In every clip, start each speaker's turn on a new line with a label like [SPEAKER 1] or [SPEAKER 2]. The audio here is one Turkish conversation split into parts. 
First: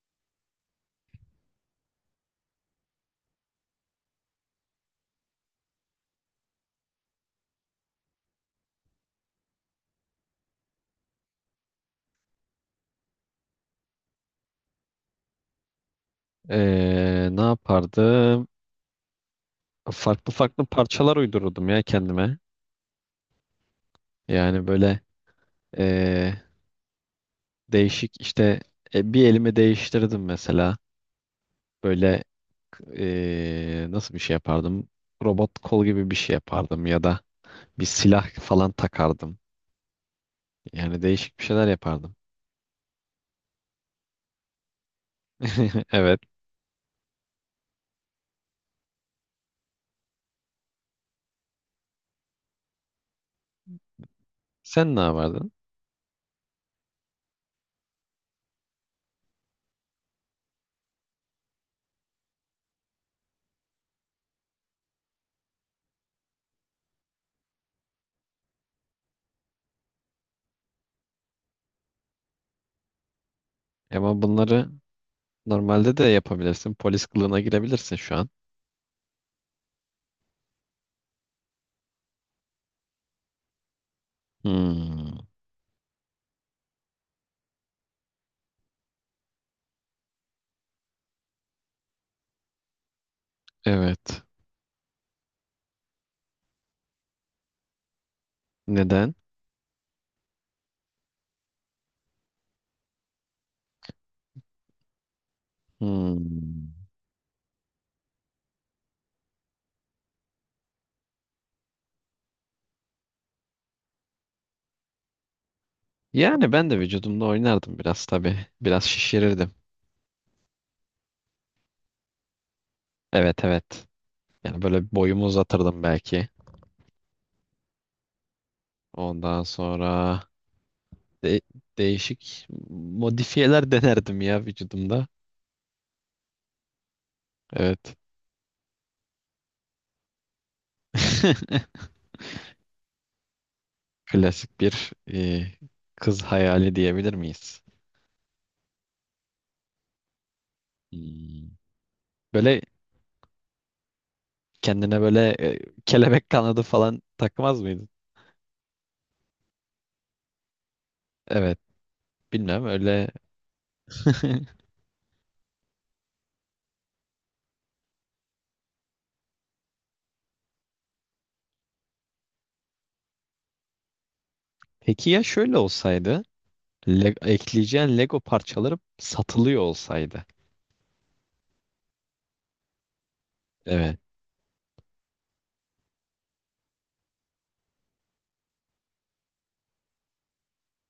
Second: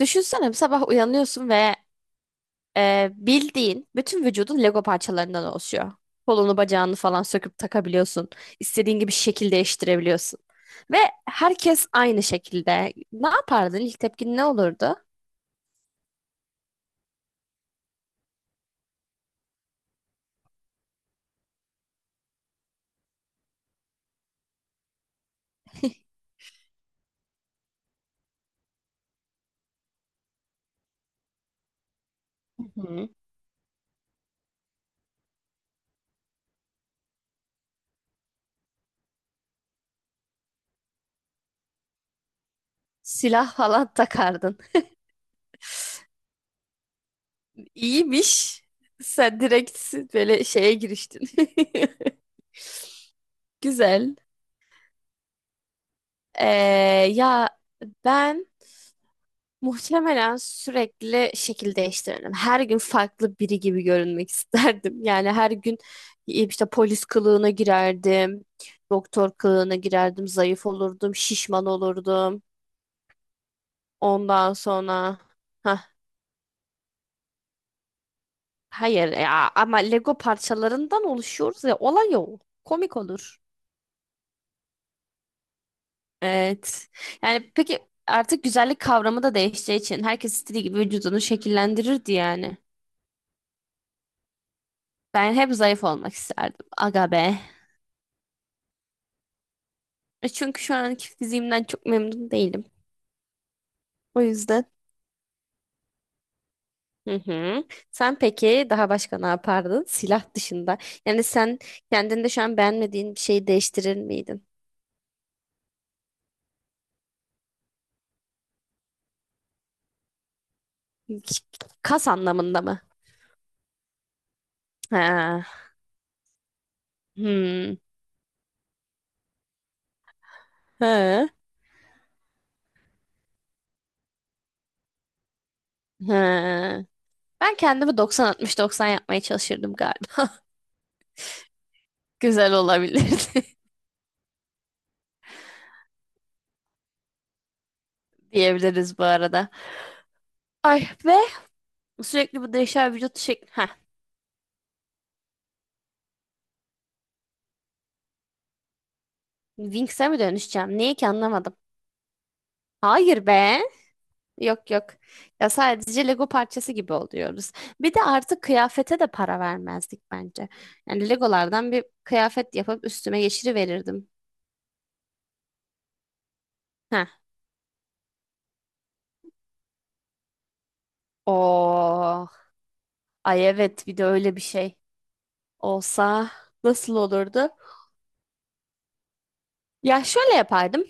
[SPEAKER 1] Düşünsene sabah uyanıyorsun ve bildiğin bütün vücudun Lego parçalarından oluşuyor. Kolunu bacağını falan söküp takabiliyorsun. İstediğin gibi şekil değiştirebiliyorsun. Ve herkes aynı şekilde. Ne yapardın? İlk tepkin ne olurdu?
[SPEAKER 2] Ne yapardım? Farklı farklı parçalar uydururdum ya kendime. Yani böyle ee, değişik işte bir elimi değiştirdim mesela. Böyle nasıl bir şey yapardım? Robot kol gibi bir şey yapardım ya da bir silah falan takardım. Yani değişik bir şeyler yapardım.
[SPEAKER 1] Silah falan takardın.
[SPEAKER 2] Evet.
[SPEAKER 1] İyiymiş. Sen direkt böyle şeye giriştin. Güzel.
[SPEAKER 2] Sen ne yapardın?
[SPEAKER 1] Ee, ya ben muhtemelen sürekli şekil değiştirirdim. Her gün farklı biri gibi görünmek isterdim. Yani her gün işte polis kılığına girerdim, doktor kılığına girerdim, zayıf olurdum, şişman olurdum.
[SPEAKER 2] Ama
[SPEAKER 1] Ondan
[SPEAKER 2] bunları
[SPEAKER 1] sonra Hah,
[SPEAKER 2] normalde de yapabilirsin. Polis kılığına girebilirsin şu an.
[SPEAKER 1] hayır ya ama Lego parçalarından oluşuyoruz ya olay o. Komik olur.
[SPEAKER 2] Hmm,
[SPEAKER 1] Evet. Yani peki artık güzellik kavramı da değişeceği için herkes istediği gibi vücudunu şekillendirirdi yani.
[SPEAKER 2] evet.
[SPEAKER 1] Ben hep zayıf olmak isterdim. Aga be.
[SPEAKER 2] Neden?
[SPEAKER 1] E çünkü şu anki fiziğimden çok memnun değilim. O yüzden.
[SPEAKER 2] Hmm.
[SPEAKER 1] Hı hı. Sen peki daha başka ne yapardın? Silah dışında. Yani sen kendinde şu an beğenmediğin bir şeyi değiştirir miydin?
[SPEAKER 2] Yani ben de vücudumda oynardım biraz tabii. Biraz şişirirdim.
[SPEAKER 1] Kas anlamında mı?
[SPEAKER 2] Evet, evet. Yani böyle boyumu
[SPEAKER 1] Ha.
[SPEAKER 2] uzatırdım belki.
[SPEAKER 1] Hmm.
[SPEAKER 2] Ondan sonra
[SPEAKER 1] He.
[SPEAKER 2] De- değişik modifiyeler denerdim ya vücudumda.
[SPEAKER 1] He. Ben
[SPEAKER 2] Evet.
[SPEAKER 1] kendimi 90-60-90 yapmaya çalışırdım galiba. Güzel olabilirdi.
[SPEAKER 2] Klasik bir kız hayali diyebilir miyiz?
[SPEAKER 1] Diyebiliriz bu arada. Ay ve
[SPEAKER 2] Hmm.
[SPEAKER 1] sürekli bu
[SPEAKER 2] Böyle
[SPEAKER 1] değişen vücut şekli. Heh,
[SPEAKER 2] kendine böyle kelebek kanadı falan takmaz mıydın?
[SPEAKER 1] Winx'e mi dönüşeceğim? Niye ki anlamadım.
[SPEAKER 2] Evet. Bilmem öyle.
[SPEAKER 1] Hayır be. Yok yok. Ya sadece Lego parçası gibi oluyoruz. Bir de artık kıyafete de para vermezdik bence. Yani Legolardan bir kıyafet yapıp üstüme geçiriverirdim.
[SPEAKER 2] Peki ya şöyle olsaydı?
[SPEAKER 1] Heh.
[SPEAKER 2] Le ekleyeceğin Lego parçaları satılıyor olsaydı.
[SPEAKER 1] Oh. Ay evet bir
[SPEAKER 2] Evet.
[SPEAKER 1] de öyle bir şey olsa nasıl olurdu? Ya şöyle yapardım.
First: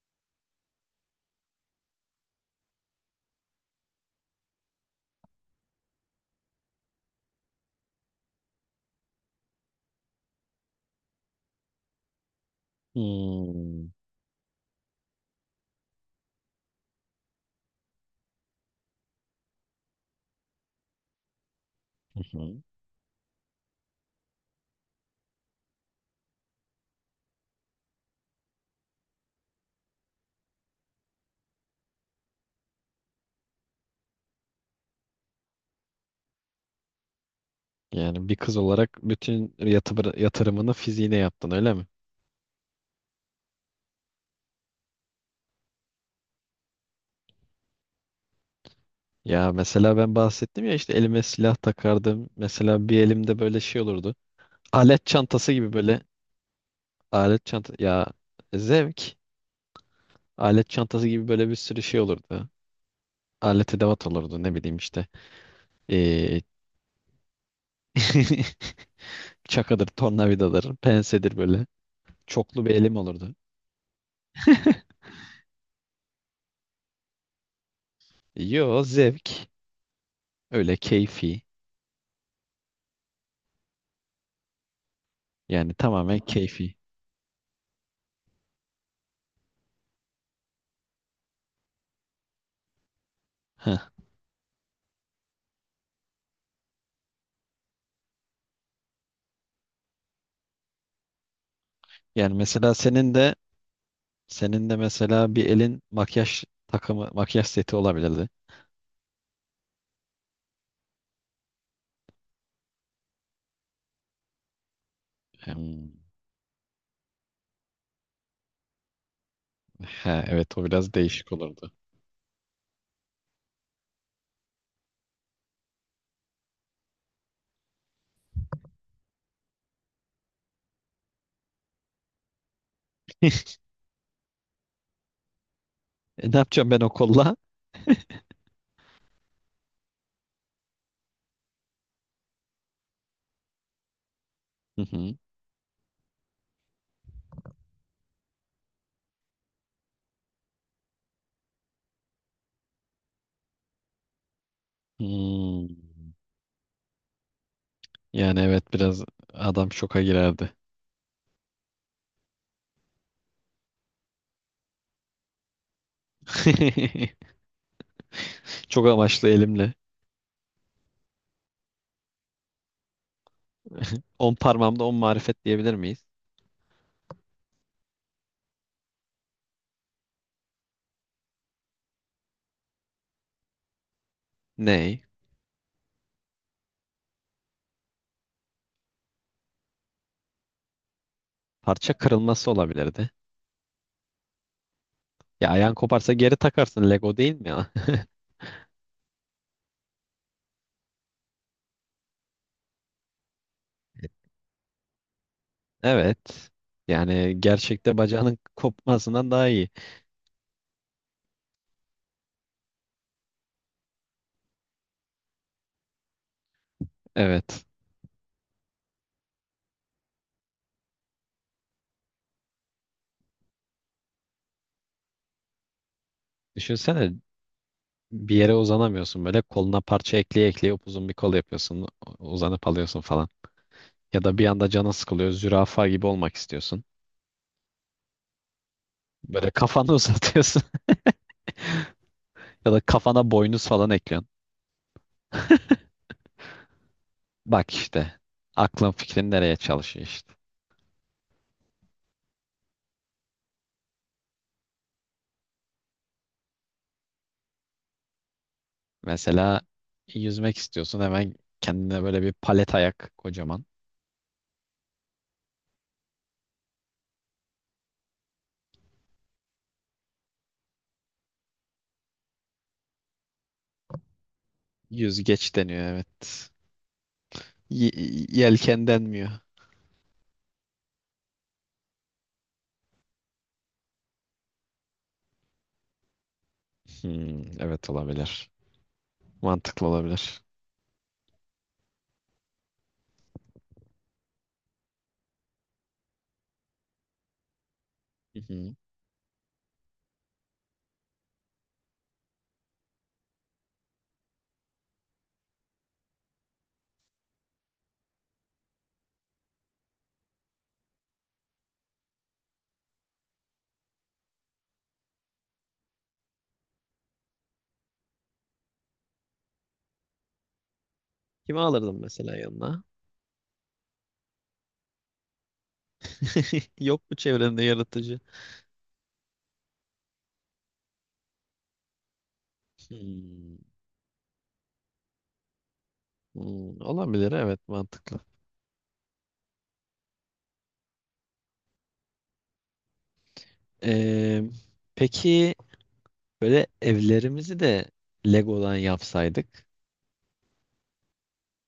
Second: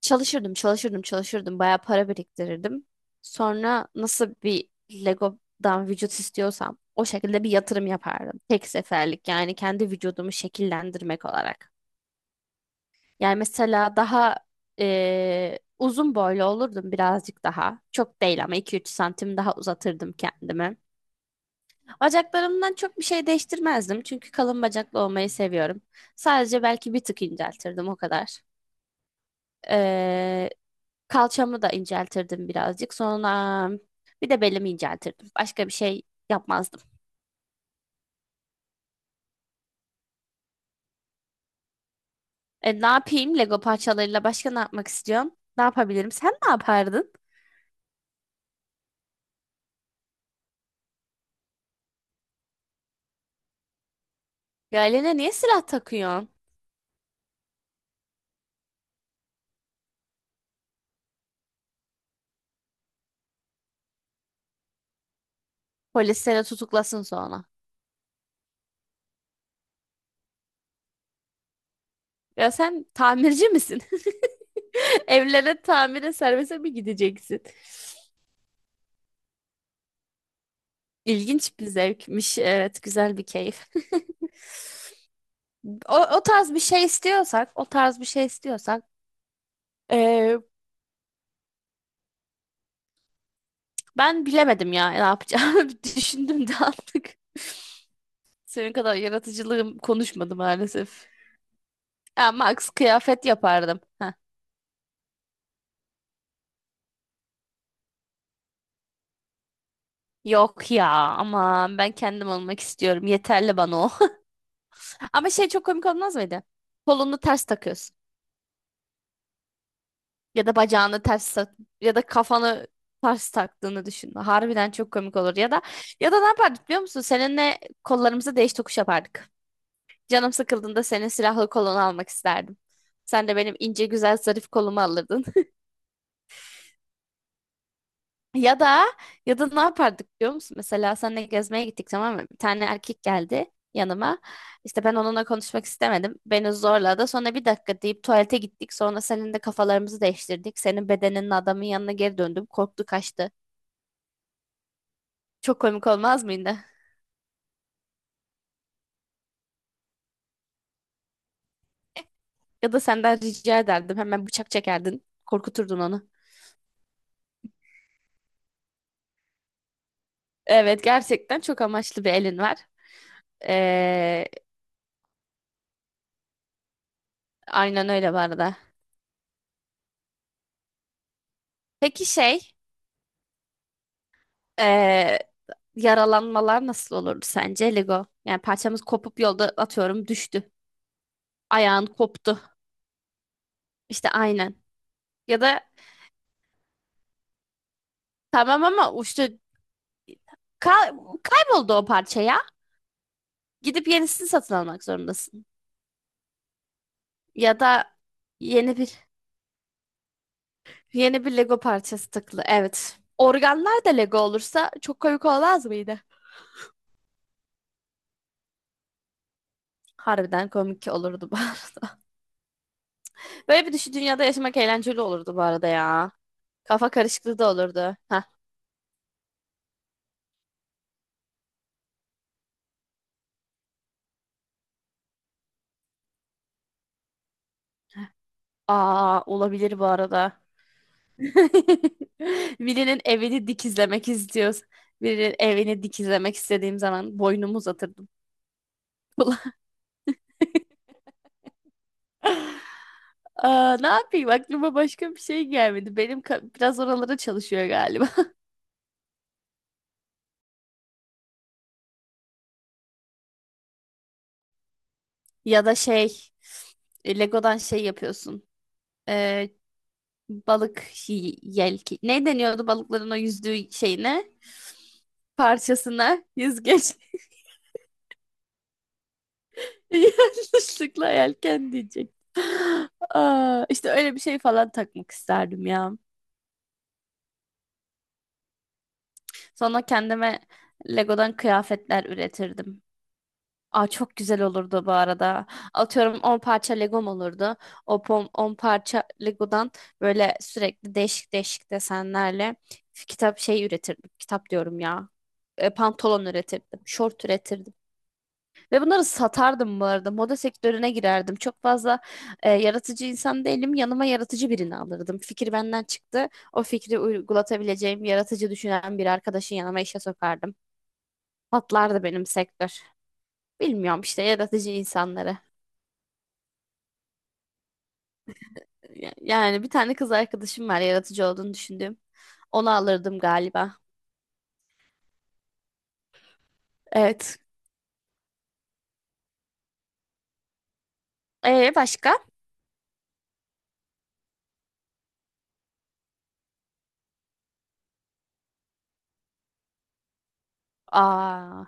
[SPEAKER 1] Çalışırdım, çalışırdım, çalışırdım. Bayağı para biriktirirdim. Sonra nasıl bir Lego'dan vücut istiyorsam o şekilde bir yatırım yapardım. Tek seferlik yani kendi vücudumu şekillendirmek olarak. Yani
[SPEAKER 2] Hmm.
[SPEAKER 1] mesela daha uzun boylu olurdum birazcık daha. Çok değil ama 2-3 santim daha uzatırdım kendimi.
[SPEAKER 2] Hı hı.
[SPEAKER 1] Bacaklarımdan çok bir şey değiştirmezdim. Çünkü kalın bacaklı olmayı seviyorum. Sadece belki bir tık inceltirdim o kadar. Kalçamı da inceltirdim birazcık. Sonra bir de belimi inceltirdim. Başka bir şey yapmazdım.
[SPEAKER 2] Yani bir kız olarak bütün yatırımını fiziğine yaptın öyle mi?
[SPEAKER 1] E, ne yapayım? Lego parçalarıyla başka ne yapmak istiyorum? Ne yapabilirim? Sen ne yapardın?
[SPEAKER 2] Ya mesela ben bahsettim ya işte elime silah takardım. Mesela bir elimde böyle şey olurdu.
[SPEAKER 1] Ya
[SPEAKER 2] Alet
[SPEAKER 1] eline niye
[SPEAKER 2] çantası
[SPEAKER 1] silah
[SPEAKER 2] gibi böyle
[SPEAKER 1] takıyorsun?
[SPEAKER 2] alet çanta ya zevk. Alet çantası gibi böyle bir sürü şey olurdu. Alet edevat olurdu ne bileyim işte.
[SPEAKER 1] Polis
[SPEAKER 2] Ee,
[SPEAKER 1] seni tutuklasın sonra.
[SPEAKER 2] çakadır, tornavidadır, pensedir böyle.
[SPEAKER 1] Ya
[SPEAKER 2] Çoklu bir
[SPEAKER 1] sen
[SPEAKER 2] elim olurdu.
[SPEAKER 1] tamirci misin? Evlere tamire servise mi gideceksin?
[SPEAKER 2] Yo, zevk. Öyle keyfi.
[SPEAKER 1] İlginç bir zevkmiş. Evet, güzel bir keyif.
[SPEAKER 2] Yani
[SPEAKER 1] O,
[SPEAKER 2] tamamen
[SPEAKER 1] o tarz bir
[SPEAKER 2] keyfi.
[SPEAKER 1] şey istiyorsak, o tarz bir şey istiyorsak, e,
[SPEAKER 2] Heh.
[SPEAKER 1] ben bilemedim ya ne yapacağımı. Düşündüm de artık. Senin kadar yaratıcılığım konuşmadı maalesef. Ya
[SPEAKER 2] Yani
[SPEAKER 1] Max
[SPEAKER 2] mesela senin
[SPEAKER 1] kıyafet
[SPEAKER 2] de
[SPEAKER 1] yapardım. Heh.
[SPEAKER 2] mesela bir elin makyaj takımı, makyaj seti olabilirdi.
[SPEAKER 1] Yok ya aman ben kendim olmak istiyorum. Yeterli bana o. Ama şey çok komik
[SPEAKER 2] Hmm.
[SPEAKER 1] olmaz mıydı? Kolunu ters takıyorsun.
[SPEAKER 2] He,
[SPEAKER 1] Ya da
[SPEAKER 2] evet o biraz
[SPEAKER 1] bacağını
[SPEAKER 2] değişik
[SPEAKER 1] ters tak
[SPEAKER 2] olurdu.
[SPEAKER 1] ya da kafanı ters taktığını düşün. Harbiden çok komik olur. Ya da ya da ne yapardık biliyor musun? Seninle kollarımızı değiş tokuş yapardık. Canım sıkıldığında senin silahlı kolunu almak isterdim. Sen de benim ince güzel zarif kolumu alırdın.
[SPEAKER 2] E, ne yapacağım ben o kolla?
[SPEAKER 1] Ya da ya da ne yapardık biliyor musun? Mesela seninle gezmeye gittik, tamam mı? Bir tane erkek geldi yanıma.
[SPEAKER 2] Hı
[SPEAKER 1] İşte ben
[SPEAKER 2] hı.
[SPEAKER 1] onunla konuşmak istemedim. Beni zorladı. Sonra bir dakika deyip tuvalete gittik. Sonra senin de kafalarımızı değiştirdik. Senin bedeninin adamın yanına geri döndüm. Korktu kaçtı. Çok
[SPEAKER 2] Hmm.
[SPEAKER 1] komik olmaz mıydı?
[SPEAKER 2] Yani evet biraz adam şoka girerdi.
[SPEAKER 1] Ya da senden rica ederdim. Hemen bıçak çekerdin. Korkuturdun onu.
[SPEAKER 2] Çok amaçlı elimle.
[SPEAKER 1] Evet gerçekten çok amaçlı bir elin var. Ee,
[SPEAKER 2] On parmağımda on marifet diyebilir miyiz?
[SPEAKER 1] Aynen öyle bu arada. Peki şey,
[SPEAKER 2] Ney?
[SPEAKER 1] eee, yaralanmalar nasıl olurdu sence Lego? Yani parçamız kopup yolda atıyorum düştü. Ayağın
[SPEAKER 2] Parça
[SPEAKER 1] koptu.
[SPEAKER 2] kırılması olabilirdi.
[SPEAKER 1] İşte aynen. Ya
[SPEAKER 2] Ya
[SPEAKER 1] da
[SPEAKER 2] ayağın koparsa geri takarsın Lego değil mi ya?
[SPEAKER 1] tamam ama işte kay- kayboldu o parça ya. Gidip yenisini satın almak zorundasın.
[SPEAKER 2] Evet. Yani
[SPEAKER 1] Ya da
[SPEAKER 2] gerçekte bacağının
[SPEAKER 1] yeni bir
[SPEAKER 2] kopmasından daha iyi.
[SPEAKER 1] yeni bir Lego parçası takılı. Evet. Organlar da Lego olursa çok komik olmaz mıydı?
[SPEAKER 2] Evet.
[SPEAKER 1] Harbiden komik olurdu bu arada. Böyle bir düşü dünyada yaşamak eğlenceli olurdu bu arada ya. Kafa
[SPEAKER 2] Düşünsene
[SPEAKER 1] karışıklığı da olurdu. Heh.
[SPEAKER 2] bir yere uzanamıyorsun böyle koluna parça ekleye ekleye upuzun bir kol yapıyorsun. Uzanıp alıyorsun falan. Ya da bir anda canın sıkılıyor. Zürafa gibi olmak istiyorsun.
[SPEAKER 1] Aa
[SPEAKER 2] Böyle
[SPEAKER 1] olabilir bu
[SPEAKER 2] kafanı
[SPEAKER 1] arada.
[SPEAKER 2] uzatıyorsun. Ya da
[SPEAKER 1] Birinin
[SPEAKER 2] kafana
[SPEAKER 1] evini
[SPEAKER 2] boynuz falan
[SPEAKER 1] dikizlemek
[SPEAKER 2] ekliyorsun.
[SPEAKER 1] istiyoruz. Birinin evini dikizlemek istediğim zaman boynumu
[SPEAKER 2] Bak
[SPEAKER 1] uzatırdım.
[SPEAKER 2] işte. Aklın fikrin nereye çalışıyor işte.
[SPEAKER 1] Aa, ne yapayım aklıma başka bir şey gelmedi. Biraz oralara çalışıyor galiba.
[SPEAKER 2] Mesela yüzmek istiyorsun. Hemen kendine böyle bir palet ayak kocaman.
[SPEAKER 1] Ya da şey Lego'dan şey yapıyorsun. Ee, balık yelki. Ne deniyordu balıkların o yüzdüğü şeyine?
[SPEAKER 2] Yüzgeç deniyor,
[SPEAKER 1] Parçasına
[SPEAKER 2] evet.
[SPEAKER 1] yüzgeç.
[SPEAKER 2] Y yelken denmiyor.
[SPEAKER 1] Yanlışlıkla yelken diyecek. Aa, işte öyle bir şey falan takmak isterdim ya.
[SPEAKER 2] Hmm, evet olabilir.
[SPEAKER 1] Sonra
[SPEAKER 2] Mantıklı
[SPEAKER 1] kendime
[SPEAKER 2] olabilir.
[SPEAKER 1] Lego'dan kıyafetler üretirdim. Aa, çok güzel olurdu bu arada. Atıyorum 10 parça Legom olurdu. O
[SPEAKER 2] Hı
[SPEAKER 1] on
[SPEAKER 2] hı.
[SPEAKER 1] parça Lego'dan böyle sürekli değişik değişik desenlerle kitap şey üretirdim. Kitap diyorum ya. E, pantolon üretirdim. Şort üretirdim. Ve bunları satardım bu arada. Moda sektörüne girerdim. Çok fazla yaratıcı insan değilim. Yanıma yaratıcı birini alırdım. Fikir benden çıktı. O fikri uygulatabileceğim, yaratıcı düşünen bir arkadaşın yanıma işe sokardım.
[SPEAKER 2] Kimi alırdım
[SPEAKER 1] Patlardı benim
[SPEAKER 2] mesela
[SPEAKER 1] sektör.
[SPEAKER 2] yanına?
[SPEAKER 1] Bilmiyorum işte yaratıcı insanları.
[SPEAKER 2] Yok mu çevrende yaratıcı?
[SPEAKER 1] Yani bir tane kız arkadaşım var yaratıcı olduğunu düşündüğüm. Onu alırdım
[SPEAKER 2] Hmm,
[SPEAKER 1] galiba.
[SPEAKER 2] hmm, olabilir
[SPEAKER 1] Evet.
[SPEAKER 2] evet, mantıklı.
[SPEAKER 1] Başka?
[SPEAKER 2] Ee, peki böyle evlerimizi de Lego'dan yapsaydık
[SPEAKER 1] Aa.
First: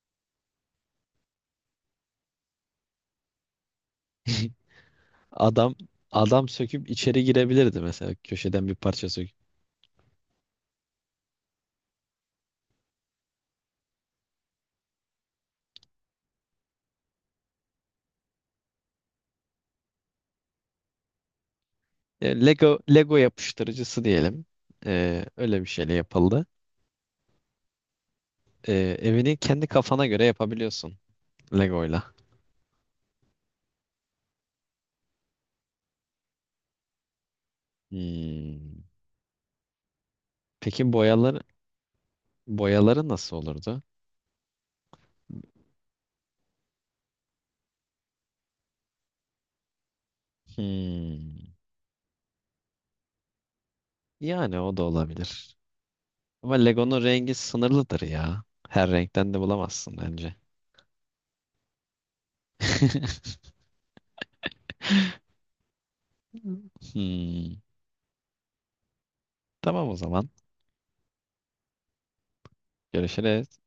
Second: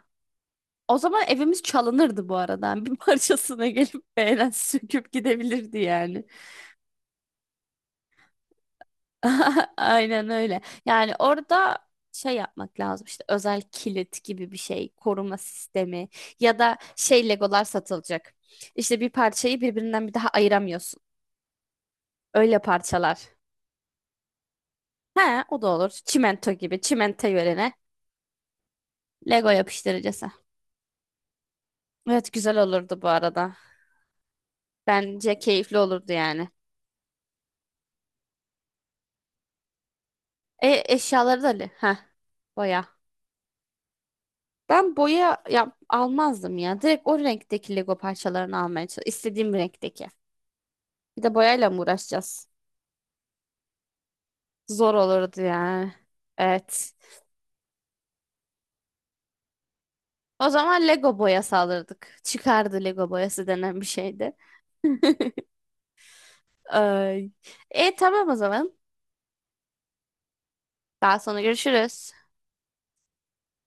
[SPEAKER 1] O zaman evimiz çalınırdı bu arada. Bir parçasına gelip beğenen söküp
[SPEAKER 2] adam
[SPEAKER 1] gidebilirdi yani.
[SPEAKER 2] adam söküp içeri girebilirdi mesela köşeden bir parça söküp.
[SPEAKER 1] Aynen öyle. Yani orada şey yapmak lazım işte özel kilit gibi bir şey, koruma sistemi ya da şey Legolar satılacak. İşte bir parçayı birbirinden bir daha ayıramıyorsun.
[SPEAKER 2] E,
[SPEAKER 1] Öyle
[SPEAKER 2] Lego
[SPEAKER 1] parçalar.
[SPEAKER 2] yapıştırıcısı diyelim.
[SPEAKER 1] He,
[SPEAKER 2] Öyle
[SPEAKER 1] o
[SPEAKER 2] bir
[SPEAKER 1] da olur.
[SPEAKER 2] şeyle yapıldı.
[SPEAKER 1] Çimento gibi, çimento yerine
[SPEAKER 2] Ee, evini
[SPEAKER 1] Lego
[SPEAKER 2] kendi kafana göre
[SPEAKER 1] yapıştırıcısı.
[SPEAKER 2] yapabiliyorsun Lego'yla.
[SPEAKER 1] Evet güzel olurdu bu arada. Bence keyifli olurdu yani.
[SPEAKER 2] Hmm.
[SPEAKER 1] E
[SPEAKER 2] Peki
[SPEAKER 1] eşyaları da li- heh, boya.
[SPEAKER 2] boyaları nasıl olurdu?
[SPEAKER 1] Ben boya yap almazdım ya. Direkt o renkteki Lego parçalarını almaya çalışıyorum. İstediğim renkteki. Bir de
[SPEAKER 2] Hmm.
[SPEAKER 1] boyayla mı uğraşacağız?
[SPEAKER 2] Yani o da
[SPEAKER 1] Zor olurdu
[SPEAKER 2] olabilir.
[SPEAKER 1] yani.
[SPEAKER 2] Ama
[SPEAKER 1] Evet.
[SPEAKER 2] Lego'nun rengi sınırlıdır ya. Her renkten de bulamazsın bence.
[SPEAKER 1] O zaman Lego boyası alırdık. Çıkardı Lego boyası denen bir şeydi. Ay.
[SPEAKER 2] Hmm.
[SPEAKER 1] E tamam o zaman.
[SPEAKER 2] Tamam o zaman.
[SPEAKER 1] Daha sonra görüşürüz.
[SPEAKER 2] Görüşürüz.